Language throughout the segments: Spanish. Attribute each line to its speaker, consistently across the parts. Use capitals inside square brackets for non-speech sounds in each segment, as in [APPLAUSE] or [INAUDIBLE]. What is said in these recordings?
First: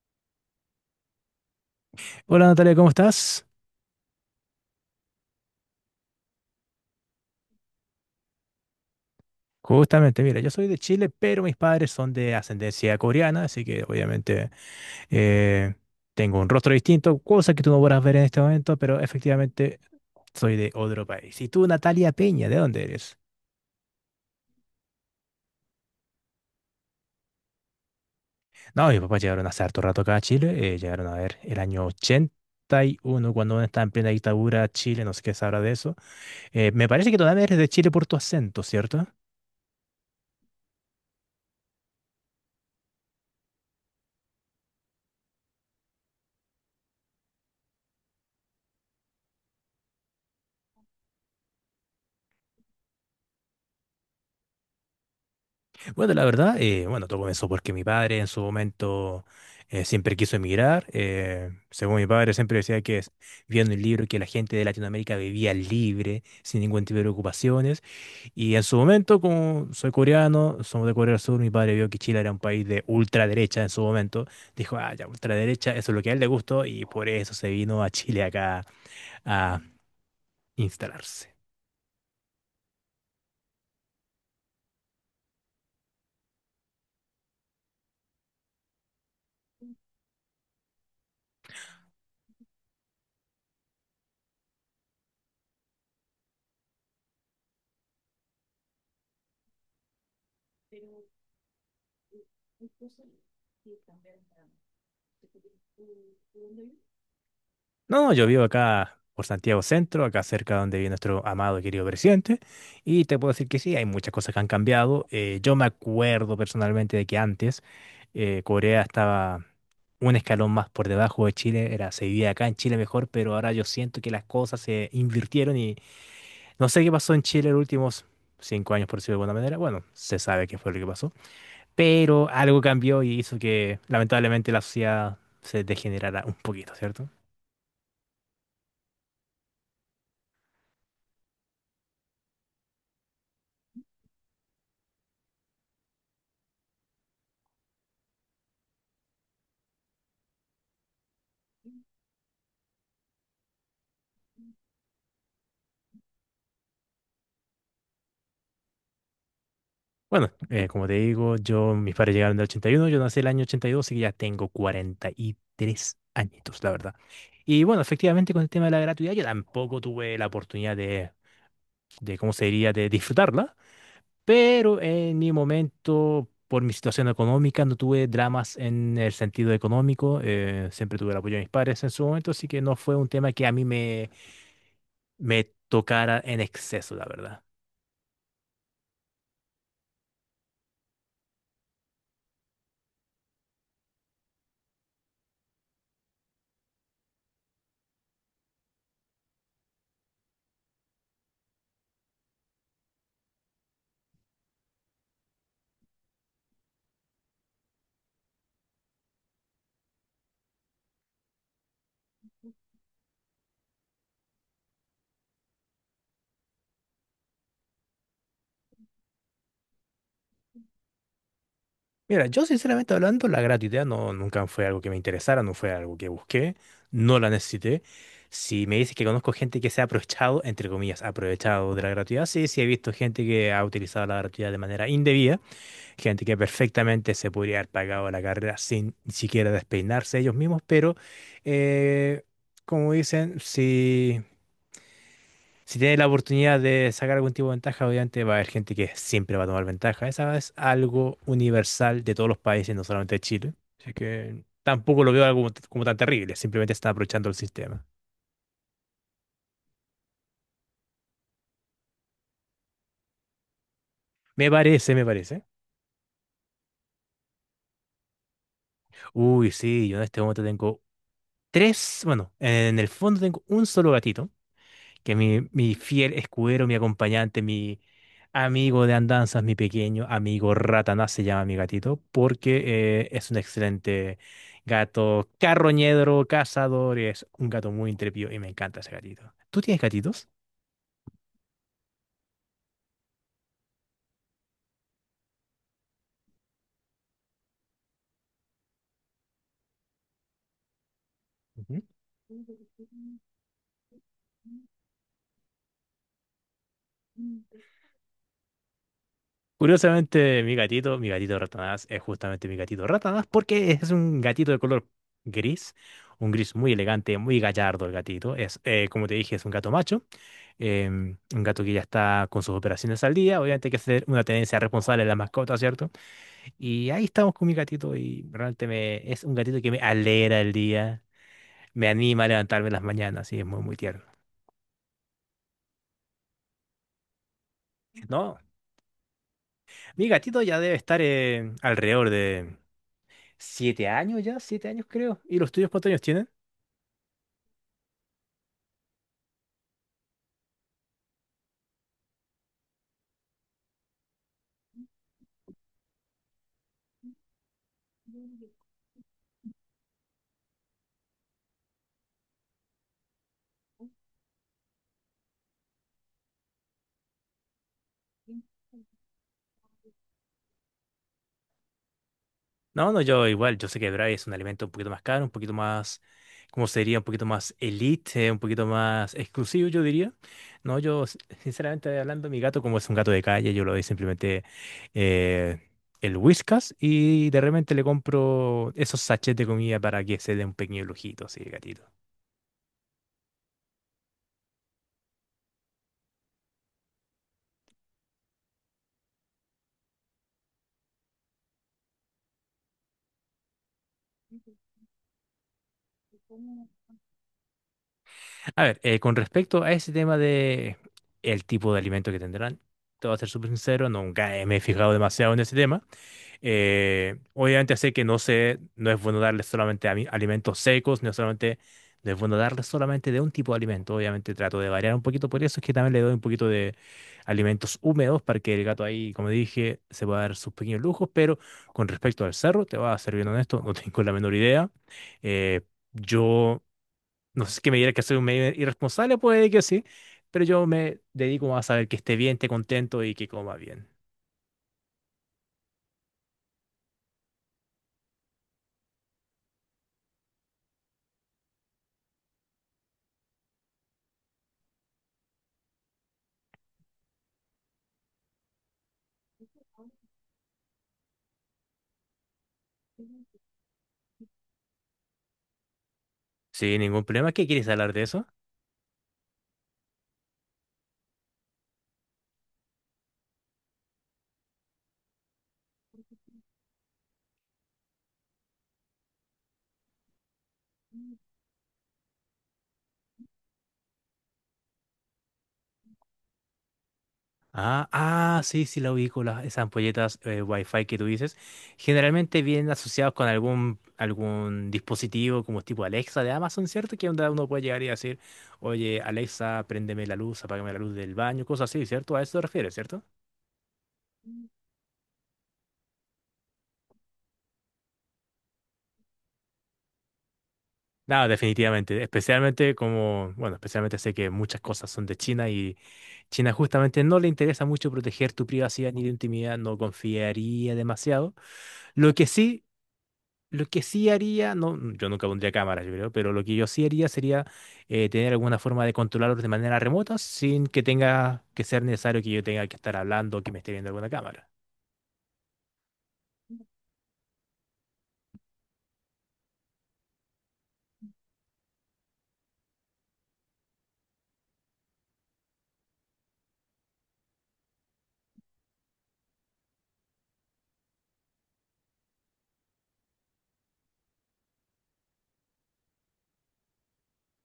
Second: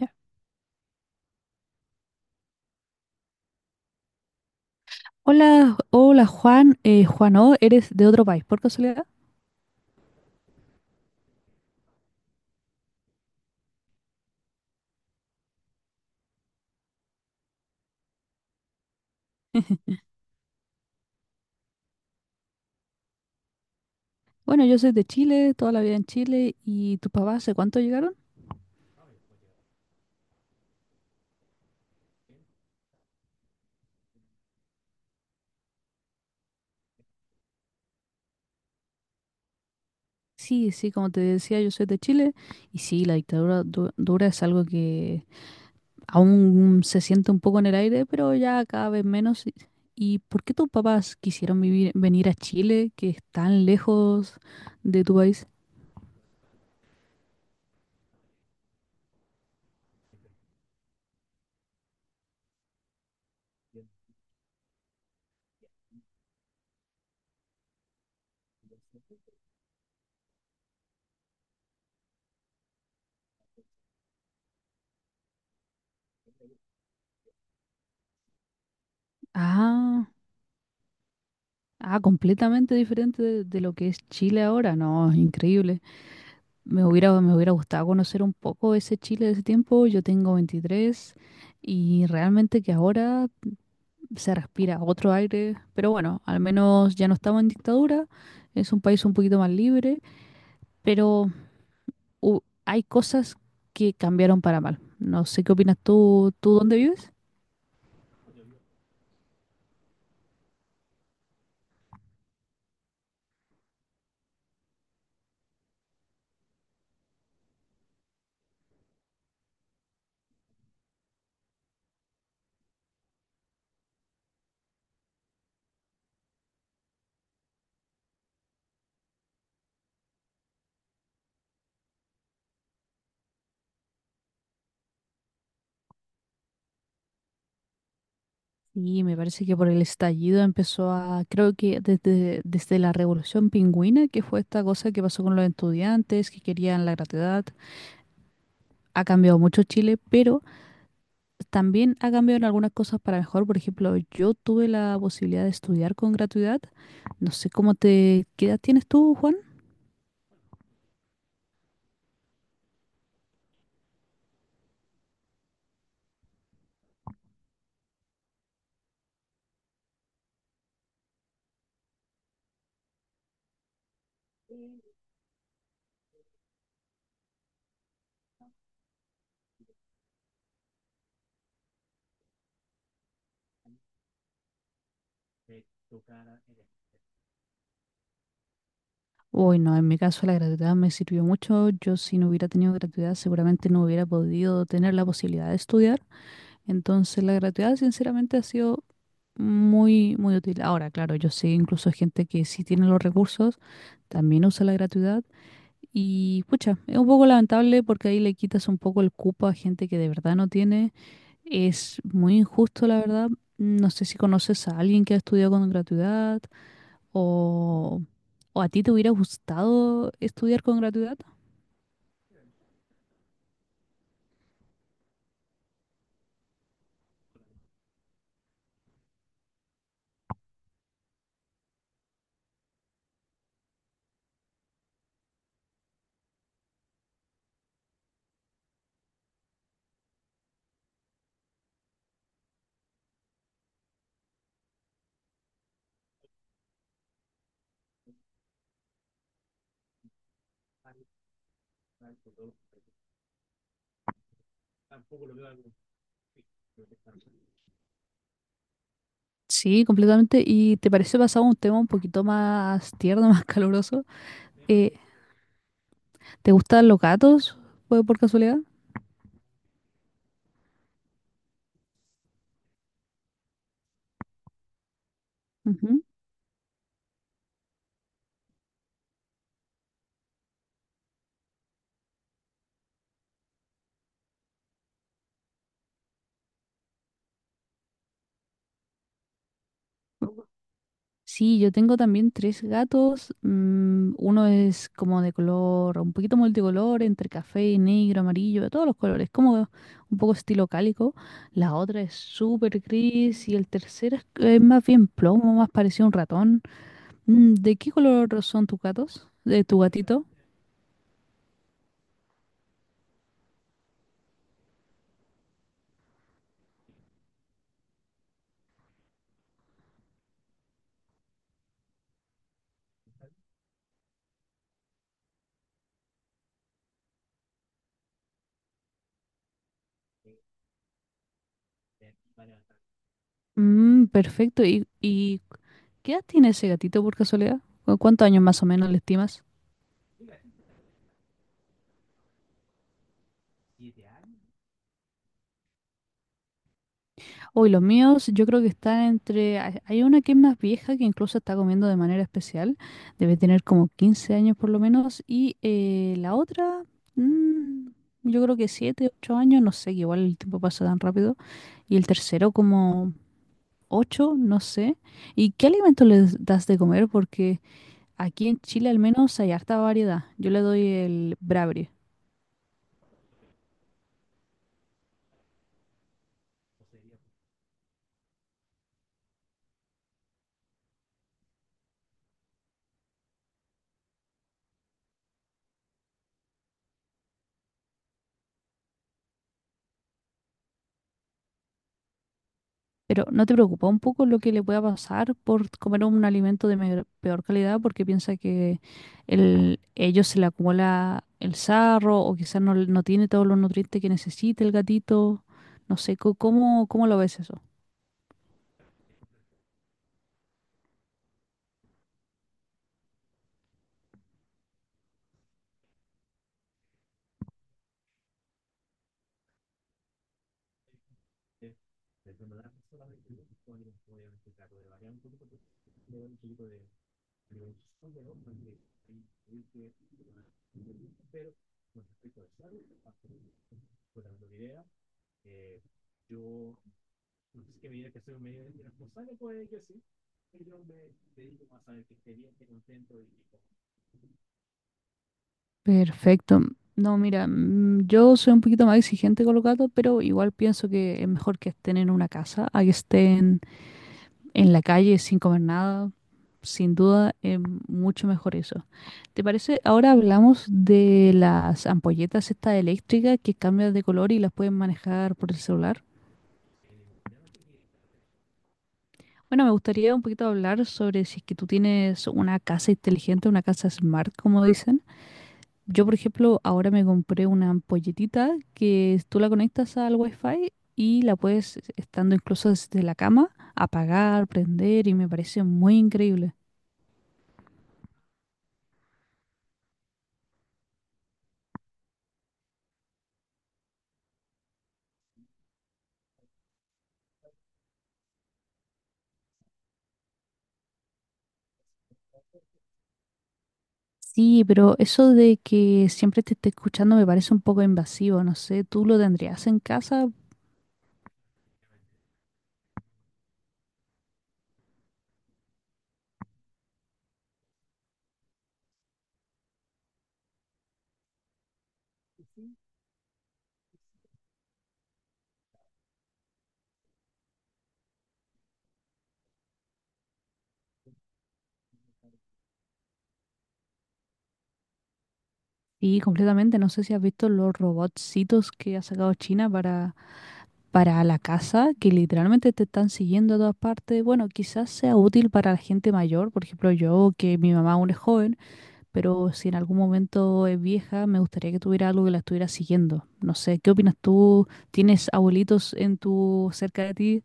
Speaker 1: Ya.
Speaker 2: Hola Natalia, ¿cómo estás?
Speaker 1: Hola, hola Juan, Juan O, ¿eres de otro país por casualidad?
Speaker 2: Justamente, mira, yo soy de Chile, pero mis padres son de ascendencia coreana, así que obviamente eh, tengo un rostro distinto, cosa que tú no podrás ver en este momento, pero efectivamente soy de otro país. ¿Y tú, Natalia Peña, de dónde eres?
Speaker 1: Bueno, yo soy de Chile, toda la vida en Chile, ¿y tus papás hace cuánto llegaron?
Speaker 2: No, mis papás llegaron hace harto rato acá a Chile, llegaron a ver el año 81, cuando uno está en plena dictadura, Chile, no sé qué sabrá de eso. Me parece que todavía eres de Chile por tu acento, ¿cierto?
Speaker 1: Sí, sí, como te decía, yo soy de Chile, y sí, la dictadura dura es algo que aún se siente un poco en el aire, pero ya cada vez menos. ¿Y por qué tus papás quisieron vivir, venir a Chile, que es tan lejos de tu país?
Speaker 2: Bueno, la verdad, bueno, todo comenzó porque mi padre en su momento siempre quiso emigrar. Según mi padre siempre decía que vio en el libro que la gente de Latinoamérica vivía libre, sin ningún tipo de ocupaciones. Y en su momento, como soy coreano, somos de Corea del Sur, mi padre vio que Chile era un país de ultraderecha en su momento. Dijo, ah, ya, ultraderecha, eso es lo que a él le gustó y por eso se vino a Chile acá a
Speaker 1: Ah,
Speaker 2: instalarse.
Speaker 1: ah, completamente diferente de lo que es Chile ahora, no, increíble. Me hubiera gustado conocer un poco ese Chile de ese tiempo. Yo tengo 23 y realmente que ahora se respira otro aire. Pero bueno, al menos ya no estamos en dictadura. Es un país un poquito más libre. Pero hay cosas que cambiaron para mal. No sé qué opinas tú, ¿tú dónde vives?
Speaker 2: No, yo vivo acá por Santiago Centro, acá cerca donde vive nuestro amado y querido presidente, y te puedo decir que sí, hay muchas cosas que han cambiado. Yo me acuerdo personalmente de que antes Corea estaba un escalón más por debajo de Chile, era, se vivía acá en Chile mejor, pero ahora yo siento que las cosas se invirtieron y no sé qué pasó en Chile los últimos 5 años, por decirlo de alguna manera. Bueno, se sabe qué fue lo que pasó, pero algo cambió y hizo que lamentablemente la sociedad se degenerara un poquito, ¿cierto?
Speaker 1: Y me parece que por el estallido empezó a, creo que desde la Revolución Pingüina, que fue esta cosa que pasó con los estudiantes que querían la gratuidad, ha cambiado mucho Chile, pero también ha cambiado en algunas cosas para mejor. Por ejemplo, yo tuve la posibilidad de estudiar con gratuidad. No sé cómo te... ¿Qué edad tienes tú, Juan?
Speaker 2: Bueno, como te digo, yo, mis padres llegaron en el 81, yo nací el año 82, así que ya tengo 43 añitos, la verdad. Y bueno, efectivamente con el tema de la gratuidad yo tampoco tuve la oportunidad de ¿cómo se diría?, de disfrutarla, pero en mi momento, por mi situación económica, no tuve dramas en el sentido económico, siempre tuve el apoyo de mis padres en su momento, así que no fue un tema que a mí me, me tocara en exceso, la verdad.
Speaker 1: Uy, no, en mi caso la gratuidad me sirvió mucho. Yo si no hubiera tenido gratuidad seguramente no hubiera podido tener la posibilidad de estudiar. Entonces la gratuidad sinceramente ha sido muy, muy útil. Ahora, claro, yo sé incluso gente que sí tiene los recursos, también usa la gratuidad. Y pucha, es un poco lamentable porque ahí le quitas un poco el cupo a gente que de verdad no tiene. Es muy injusto, la verdad. No sé si conoces a alguien que ha estudiado con gratuidad o, o a ti te hubiera gustado estudiar con gratuidad.
Speaker 2: Mira, yo sinceramente hablando, la gratuidad no, nunca fue algo que me interesara, no fue algo que busqué, no la necesité. Si me dices que conozco gente que se ha aprovechado, entre comillas, aprovechado de la gratuidad, sí, sí he visto gente que ha utilizado la gratuidad de manera indebida, gente que perfectamente se podría haber pagado la carrera sin ni siquiera despeinarse ellos mismos, pero eh, como dicen, si tienes la oportunidad de sacar algún tipo de ventaja, obviamente va a haber gente que siempre va a tomar ventaja. Esa es algo universal de todos los países, no solamente de Chile. Así que tampoco lo veo algo como, como tan terrible, simplemente están aprovechando el sistema.
Speaker 1: Sí, completamente. ¿Y te parece pasado un tema un poquito más tierno, [LAUGHS] más caluroso?
Speaker 2: Me
Speaker 1: Eh,
Speaker 2: parece, me parece.
Speaker 1: ¿Te gustan los gatos? ¿Fue por casualidad?
Speaker 2: Uy, sí, yo en este momento tengo tres, bueno, en el fondo tengo un solo gatito, que mi
Speaker 1: Ujú.
Speaker 2: fiel escudero, mi acompañante, mi amigo de andanzas, mi pequeño amigo Ratanás se llama mi gatito, porque es un excelente gato carroñedro, cazador, es un gato muy intrépido y me encanta ese gatito. ¿Tú tienes gatitos?
Speaker 1: Sí, yo tengo también tres gatos. Uno es como de color, un poquito multicolor, entre café, negro, amarillo, de todos los colores, como un poco estilo cálico. La
Speaker 2: Ujú.
Speaker 1: otra es súper gris y el tercero es más bien plomo, más parecido a un ratón. Mm, ¿de qué color son tus gatos? ¿De tu gatito?
Speaker 2: Curiosamente, mi gatito Ratanás, es justamente mi gatito Ratanás porque es un gatito de color gris, un gris muy elegante, muy gallardo el gatito. Es, como te dije, es un gato macho, un gato que ya está con sus operaciones al día. Obviamente hay que hacer una tenencia responsable de la mascota, ¿cierto? Y ahí estamos con mi gatito y realmente me, es un gatito que me alegra el día, me anima a levantarme en las mañanas y es muy, muy tierno.
Speaker 1: Mm, perfecto. Y qué edad tiene ese gatito por casualidad? Cuántos
Speaker 2: No,
Speaker 1: años más o menos le estimas?
Speaker 2: mi gatito ya debe estar alrededor de... 7 años ya, 7 años creo. ¿Y los tuyos cuántos años tienen?
Speaker 1: Uy, los míos yo creo que están entre... Hay una que es más vieja que incluso está comiendo de manera especial. Debe tener como 15 años por lo menos. Y la otra, mm, yo creo que 7, 8 años, no sé, que igual el tiempo pasa tan rápido. Y el tercero como 8, no sé. ¿Y qué alimento les das de comer? Porque aquí en Chile al menos hay harta variedad. Yo le doy el
Speaker 2: No, no, yo igual, yo sé que Braille es un alimento un poquito más caro, un poquito más, ¿cómo sería? Un poquito más elite, un poquito más exclusivo, yo diría. No, yo, sinceramente hablando, mi gato, como es un gato de calle, yo lo doy simplemente eh, el Whiskas y de repente le compro esos sachets de comida para que se dé un pequeño lujito, así, el gatito.
Speaker 1: Pero ¿no te preocupa un poco lo que le pueda pasar por comer un alimento de peor calidad? Porque piensa que ellos se le acumula el sarro o quizás no tiene todos los nutrientes que necesita el gatito. No sé, ¿cómo lo ves eso?
Speaker 2: A ver, con respecto a ese tema de el tipo de alimento que tendrán, te voy a ser súper sincero, nunca me he fijado demasiado en ese tema. Obviamente sé que no sé, no es bueno darles solamente alimentos secos, no es solamente, no es bueno darles solamente de un tipo de alimento. Obviamente trato de variar un poquito, por eso es que también le doy un poquito de alimentos húmedos para que el gato ahí, como dije, se pueda dar sus pequeños lujos. Pero con respecto al cerro, te voy a ser bien honesto, no [LAUGHS] tengo la menor idea. Eh, yo no sé qué me dirá que soy un medio irresponsable, puede que sí, pero yo me dedico más a saber que esté bien, esté contento y que coma bien.
Speaker 1: Perfecto. No, mira, yo soy un poquito más exigente con los gatos, pero igual pienso que es mejor que estén en una casa a que estén en la calle sin comer nada, sin duda es mucho mejor eso. ¿Te parece? Ahora hablamos de las ampolletas estas eléctricas que cambian de color y las pueden manejar por el celular.
Speaker 2: Sí, ningún problema. ¿Qué quieres hablar de eso?
Speaker 1: Bueno, me gustaría un poquito hablar sobre si es que tú tienes una casa inteligente, una casa smart, como dicen. Yo, por ejemplo, ahora me compré una ampolletita que tú la conectas al Wi-Fi y la puedes, estando incluso desde la cama, apagar, prender y me parece muy increíble.
Speaker 2: Ah, ah, sí, sí, la ubico, las, esas ampolletas Wi-Fi que tú dices. Generalmente vienen asociados con algún, algún dispositivo como tipo Alexa de Amazon, ¿cierto? Que onda uno puede llegar y decir, oye, Alexa, préndeme la luz, apágame la luz del baño, cosas así, ¿cierto? A eso te refieres, ¿cierto?
Speaker 1: Sí, pero eso de que siempre te esté escuchando me parece un poco invasivo, no sé, ¿tú lo tendrías en casa?
Speaker 2: No, definitivamente. Especialmente como, bueno, especialmente sé que muchas cosas son de China y China justamente no le interesa mucho proteger tu privacidad ni tu intimidad, no confiaría demasiado. Lo que sí, lo que sí haría, no, yo nunca pondría cámaras, yo creo, pero lo que yo sí haría sería tener alguna forma de controlarlos de manera remota sin que tenga que ser necesario que yo tenga que estar hablando o que me esté viendo alguna cámara.
Speaker 1: Sí, completamente, no sé si has visto los robotcitos que ha sacado China para la casa, que literalmente te están siguiendo a todas partes. Bueno, quizás sea útil para la gente mayor, por ejemplo yo, que mi mamá aún es joven, pero si en algún momento es vieja, me gustaría que tuviera algo que la estuviera siguiendo. No sé, ¿qué opinas tú? ¿Tienes abuelitos en tu cerca de ti?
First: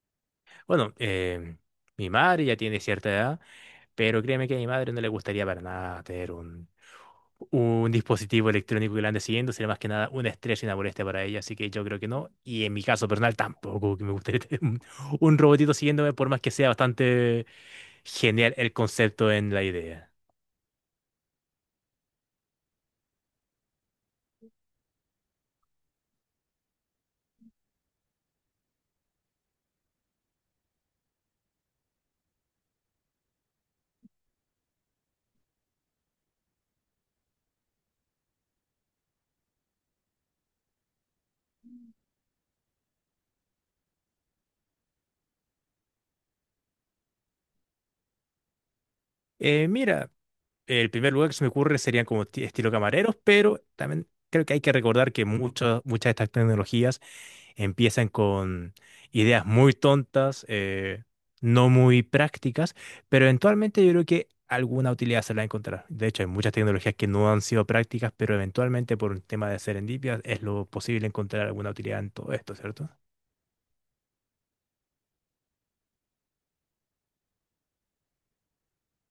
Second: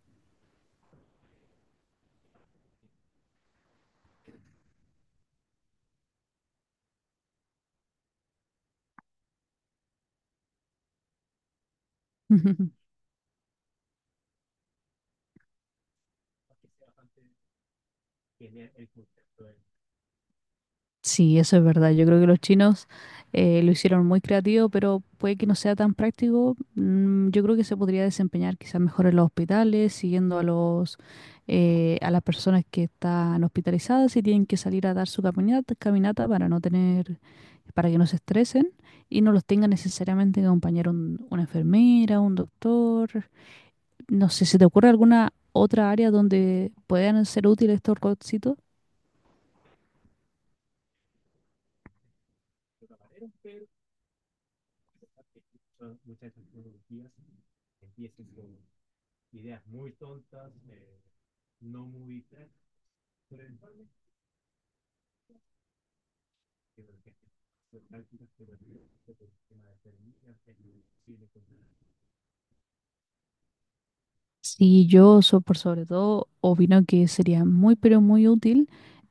Speaker 2: Bueno, mi madre ya tiene cierta edad. Pero créeme que a mi madre no le gustaría para nada tener un dispositivo electrónico que la ande siguiendo, sería más que nada una estrés y una molestia para ella, así que yo creo que no. Y en mi
Speaker 1: [LAUGHS]
Speaker 2: caso personal tampoco que me gustaría [LAUGHS] tener un robotito siguiéndome, por más que sea bastante genial el concepto en la idea.
Speaker 1: Sí, eso es verdad. Yo creo que los chinos lo hicieron muy creativo, pero puede que no sea tan práctico. Yo creo que se podría desempeñar quizás mejor en los hospitales, siguiendo a los a las personas que están hospitalizadas y tienen que salir a dar su caminata, caminata para no tener, para que no se estresen y no los tenga necesariamente que acompañar una enfermera, un doctor. No sé, ¿se te ocurre alguna otra área donde puedan ser útiles estos robotcitos?
Speaker 2: Mira, el primer lugar que se me ocurre serían como estilo camareros, pero también creo que hay que recordar que muchas de estas tecnologías empiezan con ideas muy tontas, no muy prácticas, pero eventualmente yo creo que alguna utilidad se la va a encontrar. De hecho, hay muchas tecnologías que no han sido prácticas, pero eventualmente por un tema de serendipia es lo posible encontrar alguna utilidad en todo esto, ¿cierto?
Speaker 1: Sí, yo por sobre todo opino que sería muy pero muy útil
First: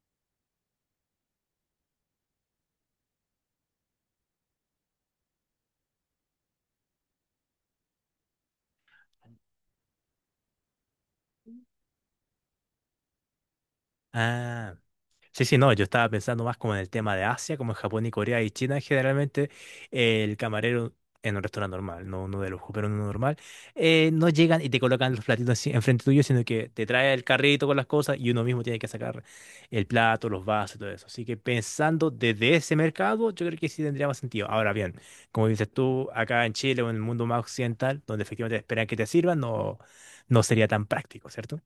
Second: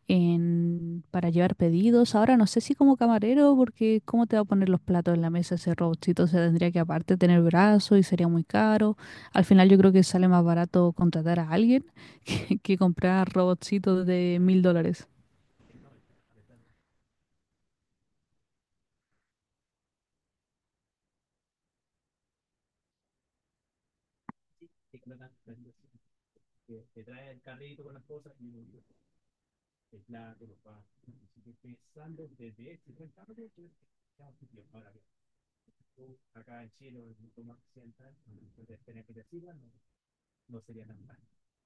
Speaker 1: para llevar pedidos. Ahora no sé si como camarero, porque cómo te va a poner los platos en la mesa ese robotcito, se tendría que aparte tener brazo y sería muy caro. Al final yo creo que sale más barato contratar a alguien [LAUGHS] que comprar robotcitos de mil
Speaker 2: Ah,
Speaker 1: dólares.
Speaker 2: Sí, sí, no, yo estaba pensando más como en el tema de Asia, como en Japón y Corea y China, generalmente el camarero en un restaurante normal, no uno de lujo, pero en uno normal, no llegan y te colocan los platitos así enfrente tuyo, sino que te trae el carrito con las cosas y uno mismo tiene que sacar el plato, los vasos y todo eso. Así que pensando desde ese mercado, yo creo que sí tendría más sentido. Ahora bien, como dices tú, acá en Chile o en el mundo más occidental, donde efectivamente esperan que te sirvan, no, no sería tan práctico, ¿cierto?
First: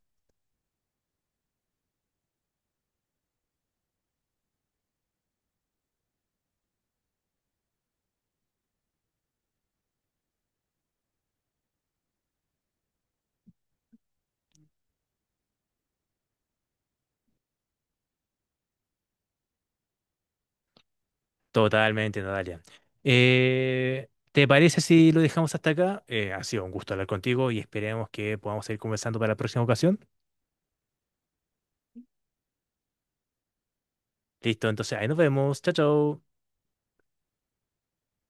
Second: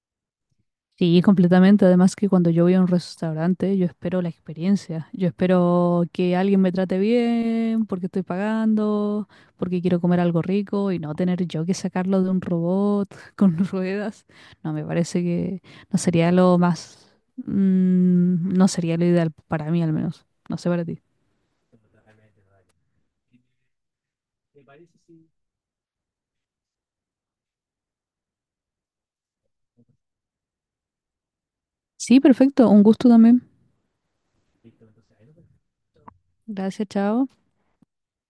Speaker 1: Sí, completamente. Además que cuando yo voy a un restaurante, yo espero la experiencia. Yo espero que alguien me trate bien, porque estoy pagando, porque quiero comer algo rico y no tener yo que sacarlo de un robot [LAUGHS] con ruedas. No, me parece que no sería lo más, no sería lo ideal para mí al menos. No sé para ti.
Speaker 2: Totalmente, Natalia. ¿Te parece si lo dejamos hasta acá? Ha sido un gusto hablar contigo y esperemos que podamos seguir conversando para la próxima ocasión.
Speaker 1: Sí, perfecto. Un gusto también.
Speaker 2: Listo, entonces ahí nos vemos. Chao, chao.
Speaker 1: Gracias, chao.